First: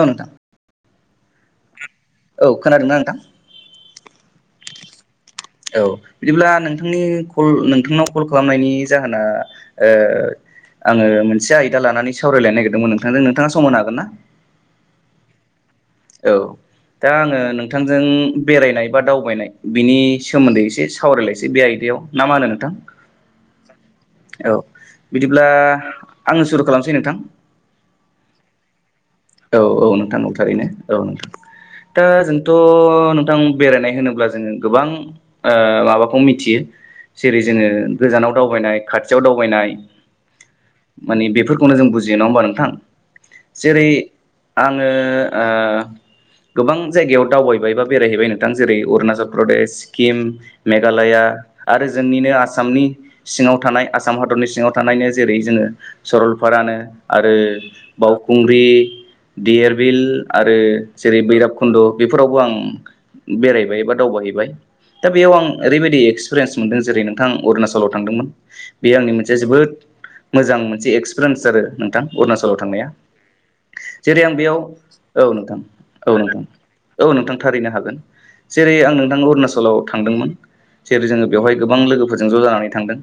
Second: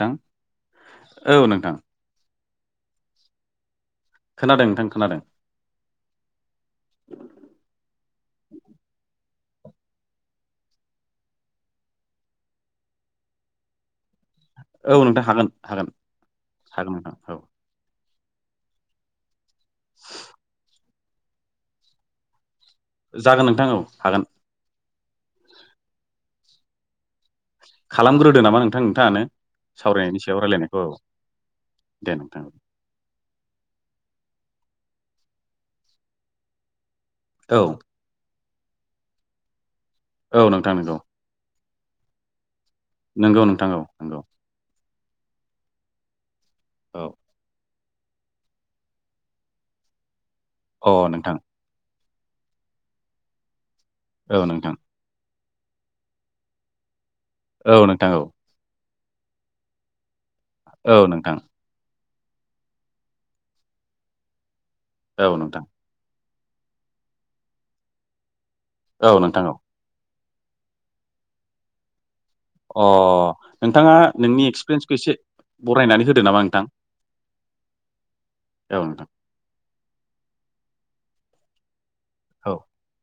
औ नोंथां औ नोंथां औ खोनादोंना नोंथां खोनादों नोंथां खोनादों औ बिदिब्ला नोंथांनि कल नोंथांनाव कल खालामनायनि जाहोना ओ आङो मोनसे आयदा लानानै सावरायलायनो नागिरदोंमोन नोंथांजों नोंथाङा सम होनो हागोन ना? औ नोंथां हागोन। हागोन औ हागोन दा नोंथां औ आङो नोंथांजों बेरायनाय बा दावबायनाय बिनि सोमोन्दै एसे सावरायलायनोसै बे आयदायाव ना मा होनो नोंथां? जागोन नोंथां औ हागोन औ बिदिब्ला आंनो सुरु खालामसै नोंथां। खालामग्रोदो नामा नोंथां? नोंथाङानो औ औ नोंथां सावरायनायनि नंगौ सायाव थारैनो रायलायनायखौ औ नोंथां। दा दे नोंथां जोंथ' नोंथां बेरायनाय होनोब्ला जोङो गोबां ओ माबाखौ मिथियो जेरै औ जोङो गोजानाव दावबायनाय खाथियाव दावबायनाय औ नोंथां नंगौ। बेखौनो जों बुजियो नङा होनबा नोंथां? नंगौ नोंथां औ जेरै नंगौ। आङो ओ गोबां औ जायगायाव दावबायबाय एबा बेरायहैबाय नोंथां जेरै अरणाचल प्रदेश सिक्किम अ मेघालया नोंथां आरो जोंनिनो आसामनि सिङाव थानाय आसाम औ हादरनि सिङाव नोंथां थानायनो जेरै जोङो सरलपारानो आरो औ नोंथां औ बावखुंग्रि देरबिल आरो औ जेरै नोंथां भैरब खुन्द' बेफोरावबो आं बेरायबाय बा दावबायहैबाय दा औ बेयाव आं नोंथां ओरैबायदि एक्सपिरियेन्स मोन्दों जेरै नोंथां अरुणाचलाव थांदोंमोन बे औ आंनि मोनसे नोंथां जोबोद मोजां मोनसे एक्सपिरियेन्स आरो नोंथां अरुणाचलाव औ थांनाया अ नोंथाङा जेरै आं नोंनि बेयाव एक्सपिरियेन्सखौ एसे औ नोंथां बरायनानै औ होदो नामा नोंथां औ नोंथां थारैनो हागोन जेरै आं नोंथां अरुणाचलाव थांदोंमोन जेरै जोङो बेवहाय गोबां लोगोफोरजों ज' औ जानानै थांदों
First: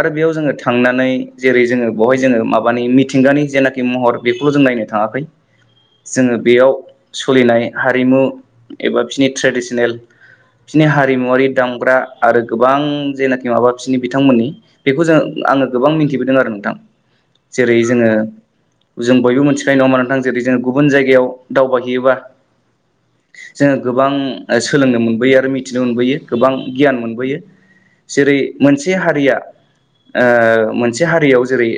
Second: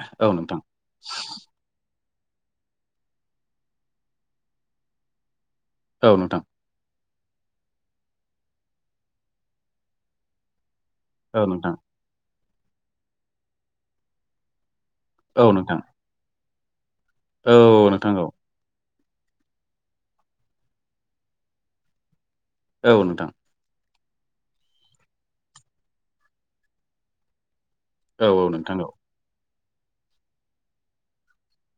आरो औ बेयाव जोङो नोंथां थांनानै जेरै जोङो बेवहाय जोङो माबानि मिथिंगानि जेनाखि महर बेखौल' जों नायनो थाङाखै औ जोङो नोंथां बेयाव सोलिनाय हारिमु एबा बिनि ट्रेडिसनेल बिसोरनि औ हारिमुवारि नोंथां दामग्रा आरो गोबां जेनाखि माबा बिसोरनि बिथांमोननि बेखौ जों औ आङो नोंथां गोबां मिथिबोदों आरो नोंथां जेरै औ नोंथां जोङो नंगौ। जों बयबो मिथिखायो नङा होनबा नोंथां जेरै जोंङो गुबुन जायगायाव दावबायहैयोबा औ नोंथां। जोङो गोबां सोलोंनो मोनबोयो आरो मिथिनो मोनबोयो गोबां गियान मोनबोयो औ जेरै औ नोंथां औ मोनसे हारिया। ओ मोनसे हारियाव जेरै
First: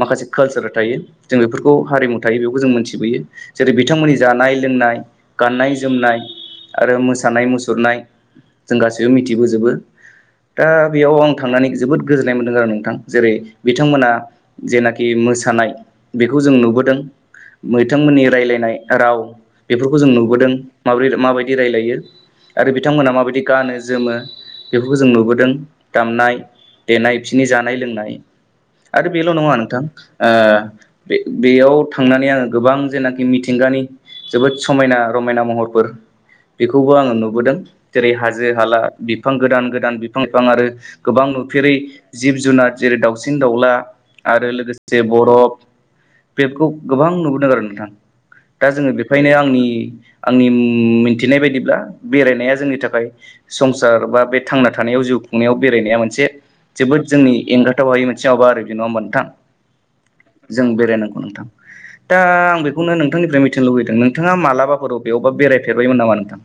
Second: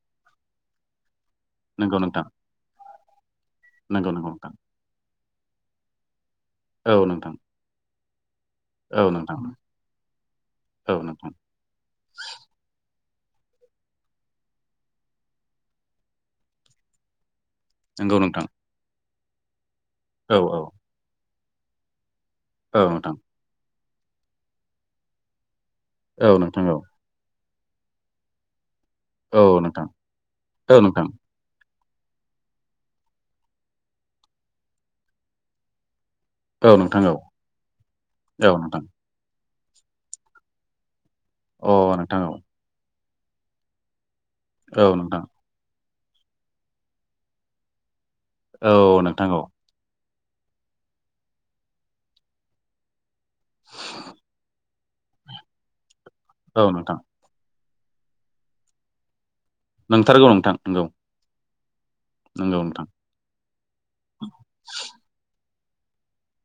माखासे कालसार थायो जों बे नंगौ हारिमु नोंथां थायो बेखौ जों मोनथिबोयो जेरै नंगौ बिथांमोननि नंगौ नोंथां जानाय लोंनाय गाननाय जोमनाय औ आरो नोंथां मोसानाय मुसुरनाय। जों गाैबो औ नोंथां मिथिबोजोबो दा औ बेयाव नोंथां आं थांनानै जोबोद गोजोननाय मोन्दों आरो नोंथां। जेरै बिथांमोना जेनाखि मोसानाय बेखौ जों नुबोदों। नंगौ मैथमोननि नोंथां रायज्लायनाय राव। बेफोरखौ जों औ नुबोदों औ माब माबायदि रायलायो आरो औ बिथांमोनहा नोंथां माबायदि गानो। जोमो बेफोरखौ जों नुबोदों औ दामनाय नोंथां औ देनाय बिसोरनि जानाय लोंनाय। आरो बेल' नङा नोंथां औ नोंथां बेयाव। थांनानै आङो गोबां जेनाखि मिथिंगानि जोबोद समायना रमायना महरफोर। औ बेखौबो नोंथां औ आङो नुबोदों जेरै औ हाजो हाला नोंथां बिफां गोदान गोदान बिफां लाइफां आरो गोबां नुफेरै जिब जुनार जेरै दाउसिन दाउला आरो अ नोंथां औ लोगोसे नोंथां बरफ बेखौ गोबां नुबोदों आरो नोंथां दा औ जोङो नोंथां बेखायनो औ आंनि आंनि मिथिनाय बायदिब्ला बेरायनाया जोंनि थाखाय संसार बा बे थांनानै थानायाव जिउ खुंनायाव बेरायनाया मोनसे औ नोंथां जोबोद जोंनि एंगाराथाव हायै मोनसे माबा आरो बेदि नङा नोथां। नोंथारगौ नोंथां जों नंगौ बेरायनांगौ नोंथां। दा नंगौ आं नोंथां बेखौनो नोंथांनिफ्राय मिथिनो लुुबैदों नोंथाङा मालाबाफोराव अबेयावबा बेरायफेरबायमोन नामा नोंथां?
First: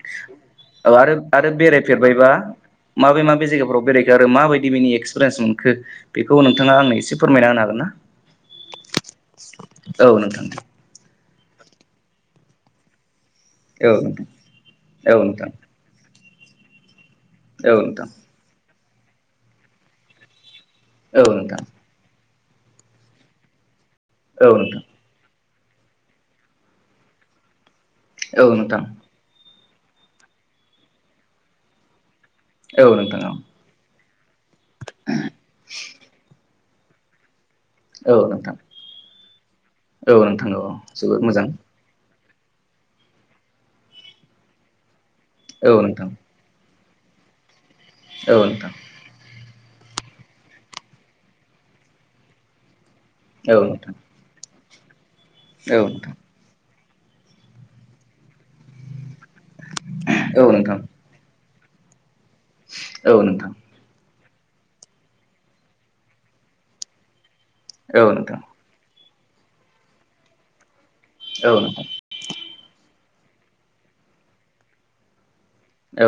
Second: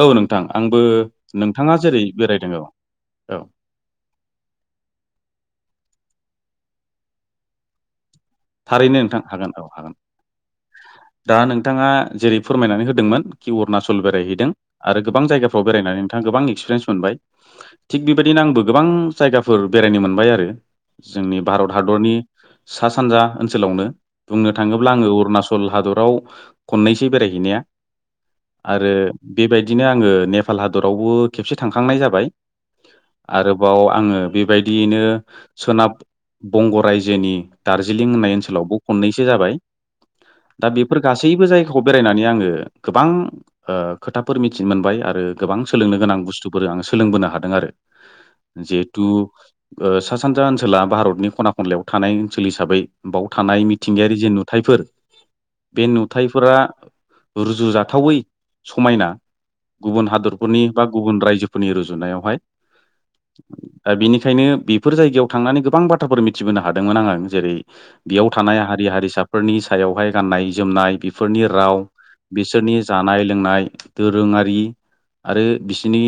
औ नोंथां आंबो औ आरो, आरो नोंथाङा जेरै बेरायफेरबायबा बेरायदों औ माबे औ माबे जायगाफोराव बेराय आरो माबायदि बिनि एक्सपिरियेन्स मोनखो बेखौ नोंथाङा आंनो एसे फोरमायना होनो हागोन ना? थारैनो नोंथां हागोन औ हागोन औ नोंथां दा नोंथाङा जेरै फोरमायनानै होदोंमोन कि औ अरुनाचल बेरायहैदों आरो गोबां नोंथां जायगाफ्राव बेरायनानै नोंथाङा गोबां एक्सपिरियेन्स मोनबाय। औ थिक नोंथां बेबायदिनो आंबो गोबां जायगाफोर बेरायनो मोनबाय आरो औ जोंनि नोंथां भारत हादरनि सा सानजा ओनसोलावनो औ बुंनो थाङोब्ला नोंथां आङो अरुणाचल सल हादराव खननैसै बेरायहैनाया औ नोंथां आरो बेबाय दिनो आङो नेपाल हादरावबो खेबसे थांखांनाय जाबाय औ नोंथां औ नोंथां आरोबाव आङो बेबायदियैनो सोनाब बंग' रायजोनि दार्जिलिं होननाय ओनसोलावबो खननैसो जाबाय औ नोंथां औ नोंथां दा औ बेफोर जोबोद गासैबो मोजां जायगाखौ बेरायनानै आङो ओ गोबां ओ खोथाफोर मिथिनो मोनबाय आरो गोबां औ सोलोंनो नोंथां गोनां बुस्थुफोर आं सो सोलोंबोनो हादों आरो औ नोंथां औ नोंथां जेहेथु ओ सा सानजा ओनसोला भारतनि खना खनलायाव थानाय ओनसोल हिसाबै बाव औ नोंथां औ नोंथां औ नोंथां औ नोंथां औ नोंथां औ नोंथां औ नोंथां औ थानाय नोंथां औ मिथिंगायारि जे नु याइफोर बे नुथाइफोरा रुजुजाथावै समायना गुबुन हादरफोरनि बा गुबुन रायजो फोरनि रुजुनायावहाय औ नोंथां। ओंखायनो बेफोर जायगायाव थांनानै गोबां बाथ्राफोर मिथिबोनो हादोंमोन आङो। जेरै बेयाव थानाय हारि हारिसाफोरनि सायावहाय गाननाय जोमनाय। बिफोरनि राव बिसोरनि जानाय लोंनाय दोरोङारि आरो बिसिनि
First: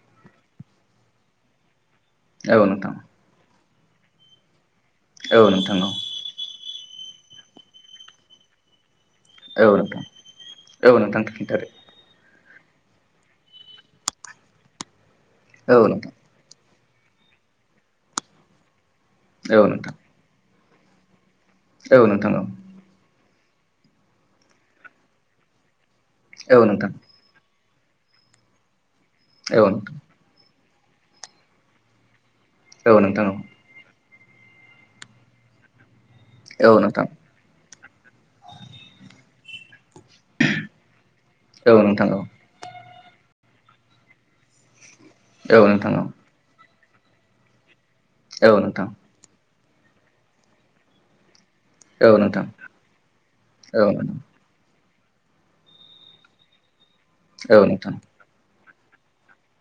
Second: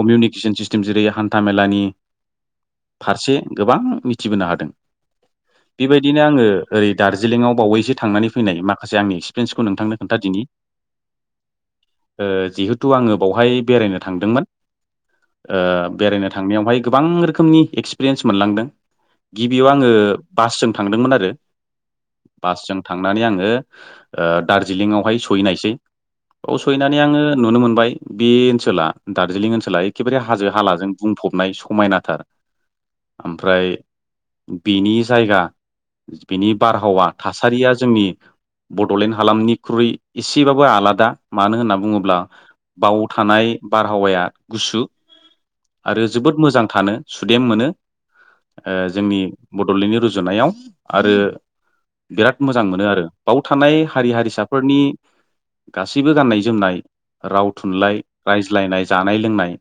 कमिउनिकेसन सिस्टेम जेरै हान्था मेलानि। औ नोंथां। फारसे गोबां मिथिबोनो हादों। बेबायदिनो आङो ओरै दार्जिलिंआव बावैसो थांनानै फैनाय माखा खासे आंनि एक्सपिरियेन्सखौ औ नोंथांनो नोंथां खोन्था दिनि औ नोंथां खिन्थादो ओ जिहेथु आङो बावहाय बेरायनो थांदोंमोन ओ औ नोंथां बेरायनो थांनायावहाय गोबां रोखोमनि एक्सपिरियेन्स मोनलांदों औ गिबियाव आङो नोंथां बासजों थांदोंमोन आरो। औ नोंथां औ बासजों थांनानै आङो ओ दार्जिलिंआवहाय सहैनायसै। औ सहैनानै आङो नुनो मोनबाय बे ओनसोला दार्जिलिं औ ओनसोला नोंथां एखेबारे हाजो हालाजों बुंफबनाय समायनाथार। औ नोंथां औ। बिनि जायगा बिनि औ नोंथां बारहावा थासारिया जोंनि बड'लेण्ड हालामनिख्रुइ एसेबाबो आलादा मानो औ होनना नोंथां औ बुङोब्ला बाव थानाय बारहावाया गुसु। औ नोंथां औ आरो जोबोद मोजां थानो सुदेम मोनो औ ओ नोंथां जोंनि दौलेंनि रुजुनायाव आरो औ बिराद नोंथां मोजां मोनो आरो बाव थानाय औ हारि नोंथां हारिसाफोरनि गासैबो गाननाय जोमनाय राव औ नोंथां थुनलाइ रायज्लायनाय जानाय, लोंनाय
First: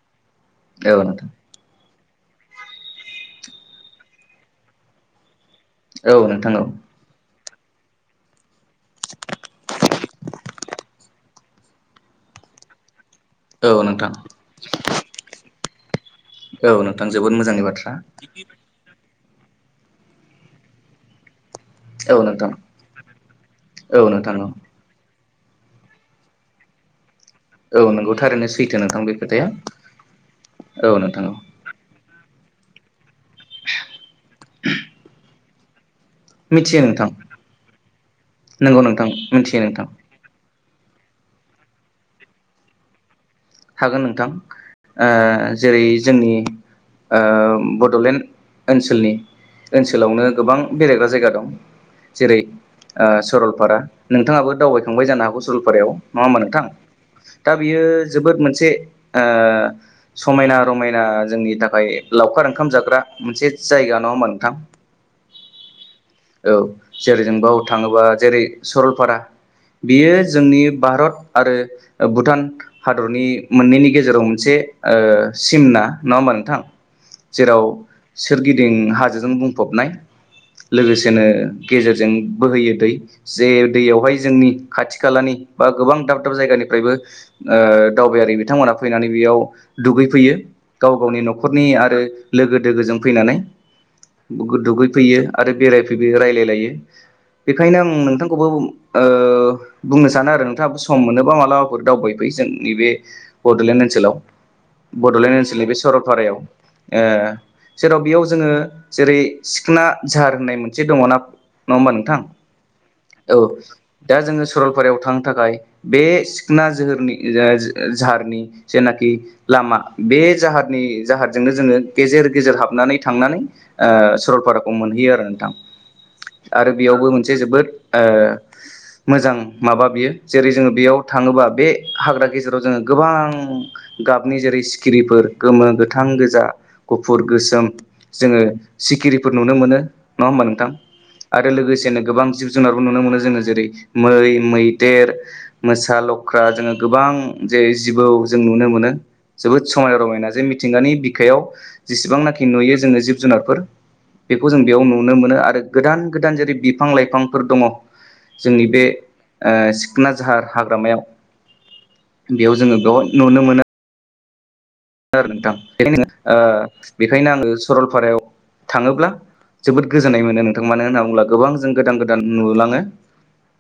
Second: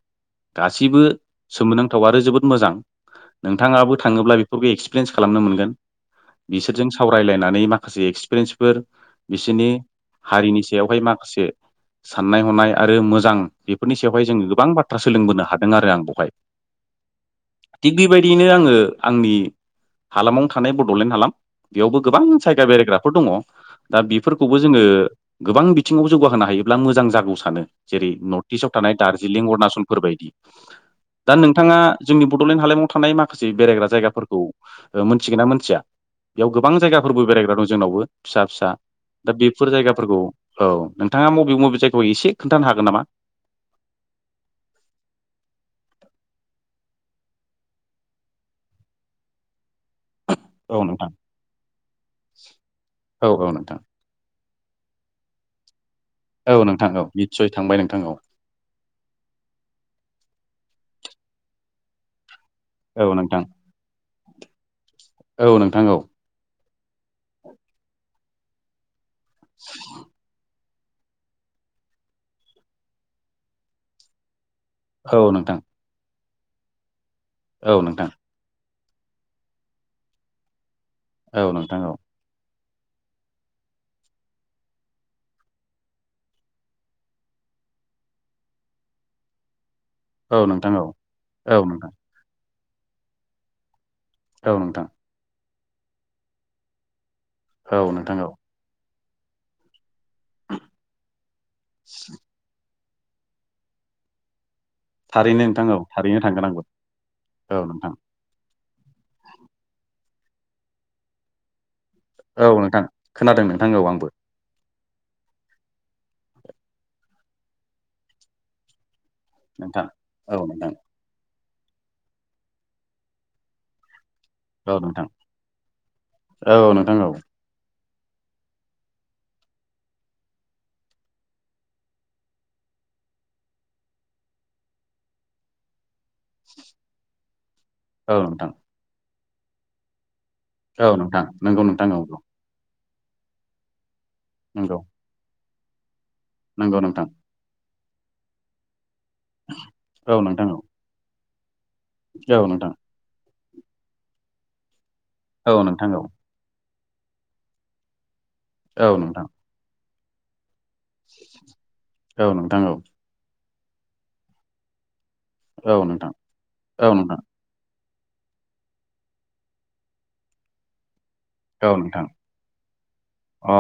गासिबो औ नोंथां सोमोनांथाव आरो जोबोद मोजां नोंथाङाबो थाङोब्ला बेखौ बे एक्स पिरेन्स खालामनो मोनगोन औ बिसोरजों सावरायलायना नै माखासे एक्सपिरेन्स फोर बिसोरनि हारिनि सायावहाय माखासे साननाय हनाय आरो मोजां औ बेफोरनि नोंथां सायावहाय जों गोबां बाथ्रा सोलोंबोनो हादों आरो आं बाव हाय औ नोंथां जोबोद मोजांनि बाथ्रा थिक बेबायदियैनो आङो आंनि हालामावनो थानाय बड'लेण्ड हालाम बेयावबो औ गोबां नोंथां जायगा बेरायग्राफोर दङ' दा औ नोंथां औ बिफोरखौबो जोङो गोबां बिथिङावबो जौगाहोनो हायोब्ला मोजां जागौ सानो औ जेरै नोंगौ थारैनो नर्थ इस्टआव सैथो थानाय नोंथां बे दार्जिलिं खोथाया अरुणाचलफोर बायदि, औ नोंथां औ दा नोंथाङा जोंनि बड'लेण्ड हालामाव थानाय माखासे बेरायग्रा जायगाफोरखौ ओ मोनथिगोन ना मोनथिया? बेयाव गोबां मिथियो नोंथां जायगाफोरबो बेरायग्रा दं जोंनावबो फिसा-फिसा नंगौ नोंथां दा मिथियो बेफोर नोंथां जायगाफोरखौ औ नोंथाङा मबे-मबे जायगायाव एसे खोन्थानो हागोन नामा? हागोन नोंथां ओ जेरै जोंनि ओ बड'लेण्ड ओनसोलनि ओनसोलावनो गोबां औ बेरायग्रा नोंथां जायगा दं जेरै औ सरलपारा नोंथां नोंथाङाबो दावबायखांबाय जानो हागौ सरलपारायाव नङा होमबा औ नोंथां? औ निस्सय दा थांबाय बियो नोंथां औ जे समायना- रमायना जोंनि थाखाय लावखारा [unintelligible] ओंखाम जाग्रा औ नोंथां मोनसे जायगा नङा होनबा नोंथां? औ नोंथां औ। औ जेरै जों बाव थाङोबा जेरै सरलपारा बेयो जोंनि भारत आरो भुटान हादरनि मोननैनि गेजेराव मोनसे ओ औ नोंथां सिमना नङा होमा नोंथां जेराव औ नोंथां सोरगिदिं [unintelligible] हाजोजों बुंफबनाय लोगोसेनो औ नोंथां औ गेजेरजों बोहैयो दै जे दैयावहाय जोंनि खाथि -खालानि बा गोबां दाब- दाब जायगानिफ्रायबो ओ ओ दावबायारि बिथांमोना फैनानै बेयाव दुगैफैयो औ नोंथां औ गाव- गावनि औ न'खरनि नोंथां आरो लोगो दोगोजों फैनानै। औ नोंथां दुगैफैयो आरो बेरायफैबो रायलाय लायो बेखायनो आं औ नोंथां औ नोंथांखौबो ओ बुंनो सानो आरो नोंथाङाबो सम मोनोबा मालाबाफोर दावबायफै जोंनि बे बड'लेण्ड ओनसोलाव बड'लेण्ड थारैनो ओनसोलनि नोंथां बे औ थारैनो सरलपारायाव। थांगोन आंबो ओ औ नोंथां जेराव बेयाव जोङो जेरै सिखोना झार होननाय मोनसे दङ ना नङा होमबा नोंथां? औ नोंथां औ खोनादों नोंथां आंबो दा जोङो सरलपारायाव थांनो थाखाय बे सिखोना जोहोरनि [unintelligible] जाहारनि जेनाखि लामा नोंथां बे औ नोंथां जाहारनि जाहार जोंङो गेजेर-गेजेर हाबनानै थांनानै सरलपाराखौ मोनहैयो आरो नोंथां औ आरो नोंथां बेयावबो औ मोनसे जोबोद ओ मोजां माबा बियो जेरै जोङो बेयाव थाङोबा बे हाग्रा गेजेराव जोङो गोबां गाबनि जेरै सिखिरिफोर गोमो, गोथां, गोजा, गुफुर, गोसोम औ जोङो नोंथां सिखिरिफोर नुनो मोनो। नङा होमबा नोंथां औ नोंथां आरो नंगौ नोंथां लोगोसेनो औ गोबां जिब -जुनार नुनो मोनो जो जेरै मै, नंगौ मैदेर, मोसा, [unintelligible] [unintelligible] जोङो नंगौ नोंथां गोबां जे जिबौ जों नुनो मोनो जोबोद समायना औ -रमायना जे नोंथां औ मिथिंगानि बिखायाव औ जेसेबांनाखि नोंथां नुयो जोङो जिब -जुनारफोर बेखौ जों बेयाव नु नुनो मोनो आरो औ नोंथां औ गोदान-गोदान जेरै बिफां- लाइफांफोर दङ जोंनि बे औ नोंथां सिकना जाहार हाग्रामायाव औ बेयाव नोंथां औ जोङो बेयाव नुनो मोनो। [unintelligible] नोंथां औ बेखायनो नोंथां औ नोंथां बेखायनो आङो सरलपारायाव थाङोब्ला जोबोद गोजोननाय मोनो। नोंथां मानो होनना बुंङोब्ला गोबां जों औ गोदान नोंथां -गोदान नुलाङो अ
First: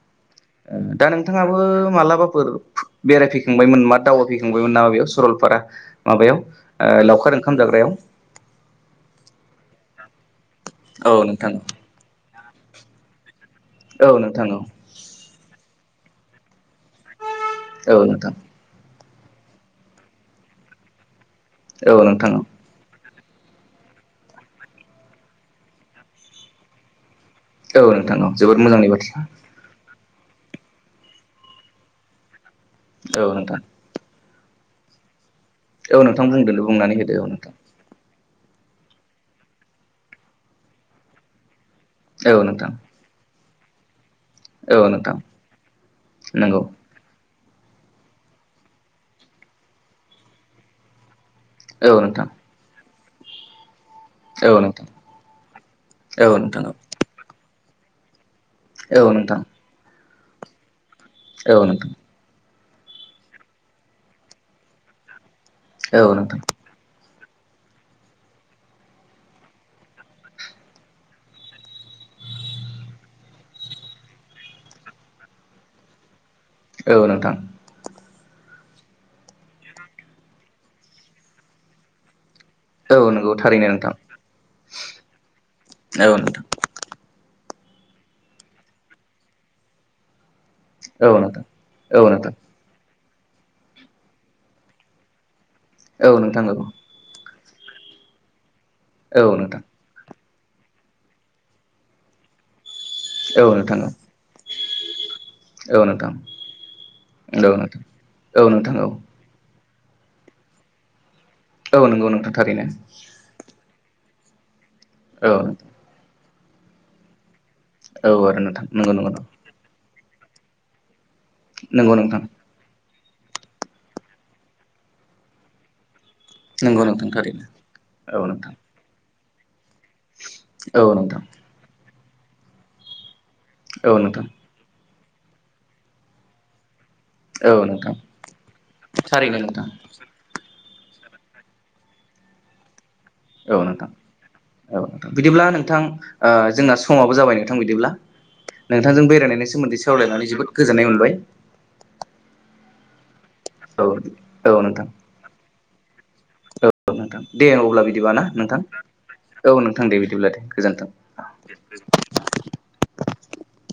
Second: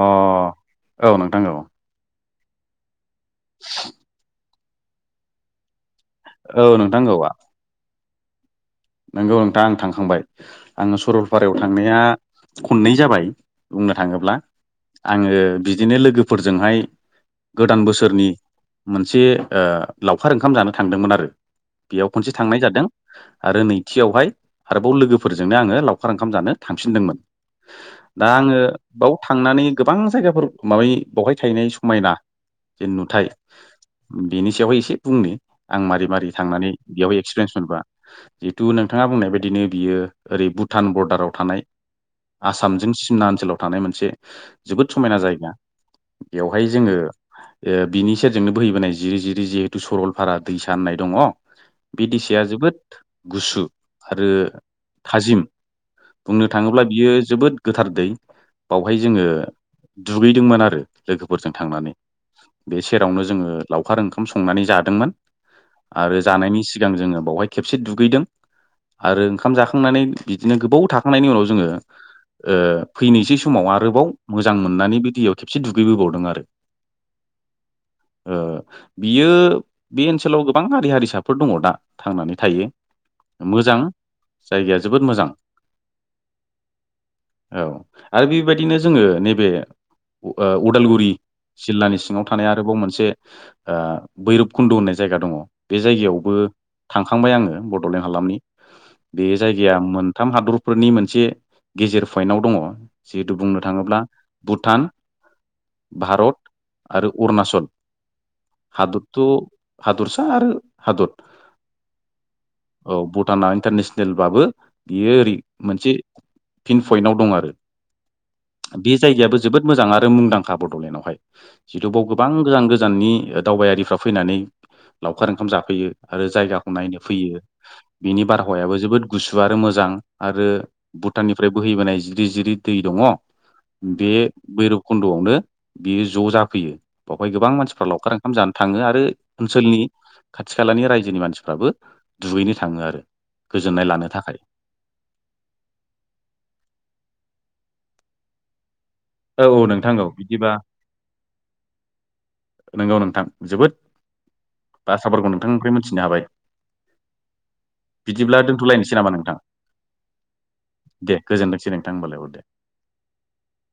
दा औ नोंथां नोंथाङाबो मालाबा [unintelligible] बेरायफैखांबायमोन मा दावबायफैखांबायमोन नामा बेयाव सरलपारा। माबायाव औ लावखार ओंखाम जाग्रायाव। नंगौ नोंथाङा आं थांखांबाय आङो औ नोंथां सरलपारायाव थांनाया खननै जाबाय। बुंनो औ थाङोब्ला नोंथां औ आङो बिदिनो लोगोफोरजोंहाय गोदान औ बोसोरनि नोंथां मोनसे ओ लावखार ओंखाम जानो थांदोंमोन आरो। औ बेयाव नोंथां खनसे थांनाय जादों। आरो नैथियावहाय आरोबाव लोगोफोरजोंनो आङो लावखार ओंखाम जानो थांफिनदोंमोन। औ औ नोंथां दा औ आङो जोबोद मोजांनि बाव बाथ्रा थांनानै गोबां गोबां जायगाफोर माबानि बेवहाय थाहैनाय समायना जे औ नुथाय। नोंथां बेनि सायावहाय एसे बुंनो आं औ मारै- नोंथां मारै बुंदो थांनानै बुंनानै होदो बेयावहाय औ नोंथां एक्सपिरियेन्स मोनबोआ। जिहेतु नोंथाङा बुंनाय बायदिनो बियो ओरै भुटान बरडाराव थानाय औ नोंथां आसामजों सिमना ओनसोलाव थानाय मोनसे औ जोबोद नोंथां समायना जायगा नंगौ बेवहाय जोङो। ओ बिनि सेरजोंनो बोहैबोनाय जिरि जिरि जिहेथु सरलफारा दैसा होननाय दङ। औ बि नोंथां दैसाया जोबोद गुसु। आरो औ नोंथां थाजिम औ बुंनो नोंथां थाङोब्ला बियो जोबोद गोथार दै। बावहाय औ जोङो नोंथां दुगैदोंमोन आरो लोगोफोरजों औ नोंथां औ थांनानै। बे सेरावनो जोङो लावखार ओंखाम संनानै जादोंमोन आरो नोंथां जानायनि सिगां जोङो बेवहाय खेबसे दुगैदों आरो ओंखाम जाखांनानै बिदिनो गोबाव थाखाखांनायनि उनाव जोङो ओ फैनोसै समाव आरोबाव मोजां मोननानै बे दैयाव खेबसे दुगैबोबावदों आरो। औ नोंथां। ओ बियो बे ओनसोलाव गोबां हारि हारिसाफोर दङ दा थांनानै थायो औ नंगौ थारैनो मोजां नोंथां जायगाया जोबोद मोजां। औ नोंथां। औ आरो बेबायदिनो जोङो नैबे ओ उदालगुरि औ नोंथां जिल्लानि औ सिङाव नोंथां थानाय आरोबाव मोनसे ओ बैरबकुन्द' होननाय जायगा दङ बे औ नोंथां औ नोंथां औ जायगायावबो नोंथां थांखाबाय बडलेन्ड हालामनि बे औ औ नोंथां औ नोंथां औ नोंथां जायगाया। थाम हादरफोरनि मोनसे गेजेर पइन्टाव दङ। जिहेथु बुंनो थाङोब्ला भुटान। भारत आरो अरुणाचल औ हादर'। हादरसा आरो हादर। औ नंगौ नोंथां थारैनो औ भुटाना इन्टारनेसनेल सेलबाबो बियो औ ओरै मोनसे इन्ड पइन्टाव दं आरो। आरो नोंथां नंगौ बे नंगौ जायगायाबो जोबोद मोजां आरो। मुंदांखा बड'लेण्डआवहाय जिहेथु नंगौ बेयाव नोंथां गोबां गोजान गोजान गोजाननि दावबायारिफ्रा फैनानै लावखार ओंखाम जाफैयो आरो जाय नंगौ नायनो नोंथां फैयो थारैनो औ बिनि नोंथां बारहावायाबो जोबोद। गुसु आरो मोजां आरो औ नोंथां भुटाननिफ्राय बोहैबोनाय जिरि जिरि दै दङ। औ बे नोंथां भैरब खुन्द'आवनो बियो ज' जाफैयो। बेवहाय गोबां औ मानसिफ्रा नोंथां लावखार ओंखाम जानो थाङो आरो थारैनो नोंथां ओनसोलनि खाथि खालानि रायजोनि मानसिफोरा फ्राबो दुगैनो थाङो आरो। औ गोजोननाय नोंथां लानो थाखाय औ नोंथां बिदिब्ला नोंथां ओ जोंना समाबो जाबाय नोंथां बिदिब्ला नोंथांजों औ बेरायनायनि औ सोमोन्दै नोंथां औ सावरायनानै बिदिबा जोबोद गोजोननाय मोनबाय। नोंगौ नोंथां जोबोद औ औ नोंथां बाथ्राफोरखौ नोंथांनिफ्राय मोनथि [unintelligible] नोंथां दे अब्ला बिदिबा ना बिदिब्ला नोंथां दोनथ'लायनोसै नामा नोंथां औ नोंथां दे बिदिब्ला दे गोजोन्थों। दे [unintelligible] [inaudible]